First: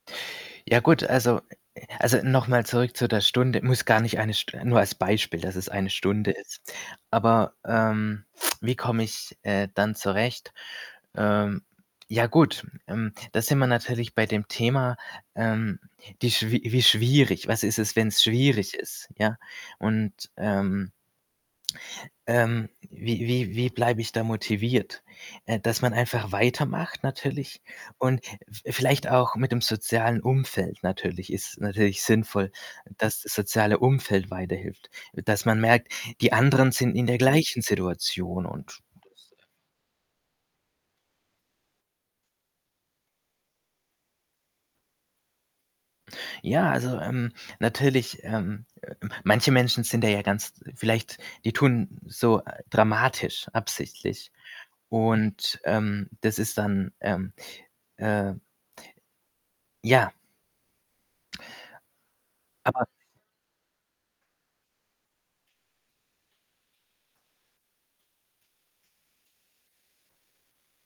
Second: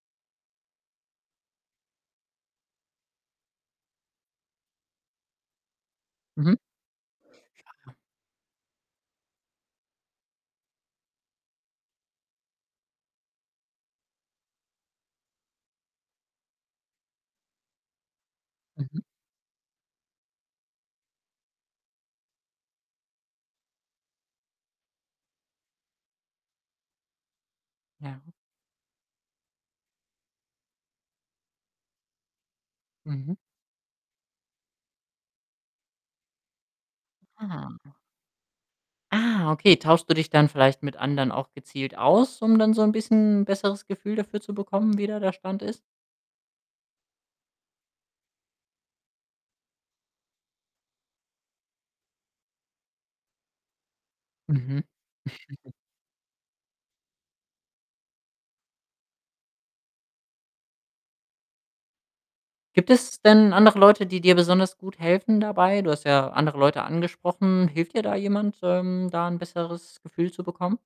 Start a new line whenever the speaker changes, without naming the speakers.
Ja gut, also, äh äh also, noch mal zurück zu der Stunde muss gar nicht eine St nur als Beispiel, dass es eine Stunde
Mhm.
ist. Aber,
[unintelligible]
ähm, wie komme ich, äh, dann zurecht? Ähm, ja gut, ähm, da sind wir natürlich bei dem Thema, ähm, die schwier wie schwierig. Was ist es, wenn's schwierig
Mhm.
ist, ja? Und, ähm ähm, wie wie wie bleibe ich da motiviert? Äh, dass man einfach weitermacht natürlich
Ja.
und v vielleicht auch mit'm sozialen Umfeld natürlich, ist natürlich sinnvoll, dass
Mhm.
soziale Umfeld weiterhilft. Dass man merkt, die anderen sind in der gleichen
Aha.
Situation und [unintelligible]
Ah, okay. Tauschst du dich dann vielleicht mit anderen auch gezielt aus, um dann so 'n bisschen besseres Gefühl dafür zu bekommen, wie da der Stand ist?
Ja, also, ähm, natürlich, ähm, äh, m manche Menschen sind da ja ganz vielleicht die tun so, äh, dramatisch absichtlich.
Mhm.
Und, ähm, das ist dann, ähm, äh ja aber
Gibt
[unintelligible]
es denn andere Leute die dir besonders gut helfen dabei? Du hast ja andere Leute angesprochen. Hilft dir da jemand, ähm, da 'n besseres Gefühl zu bekommen?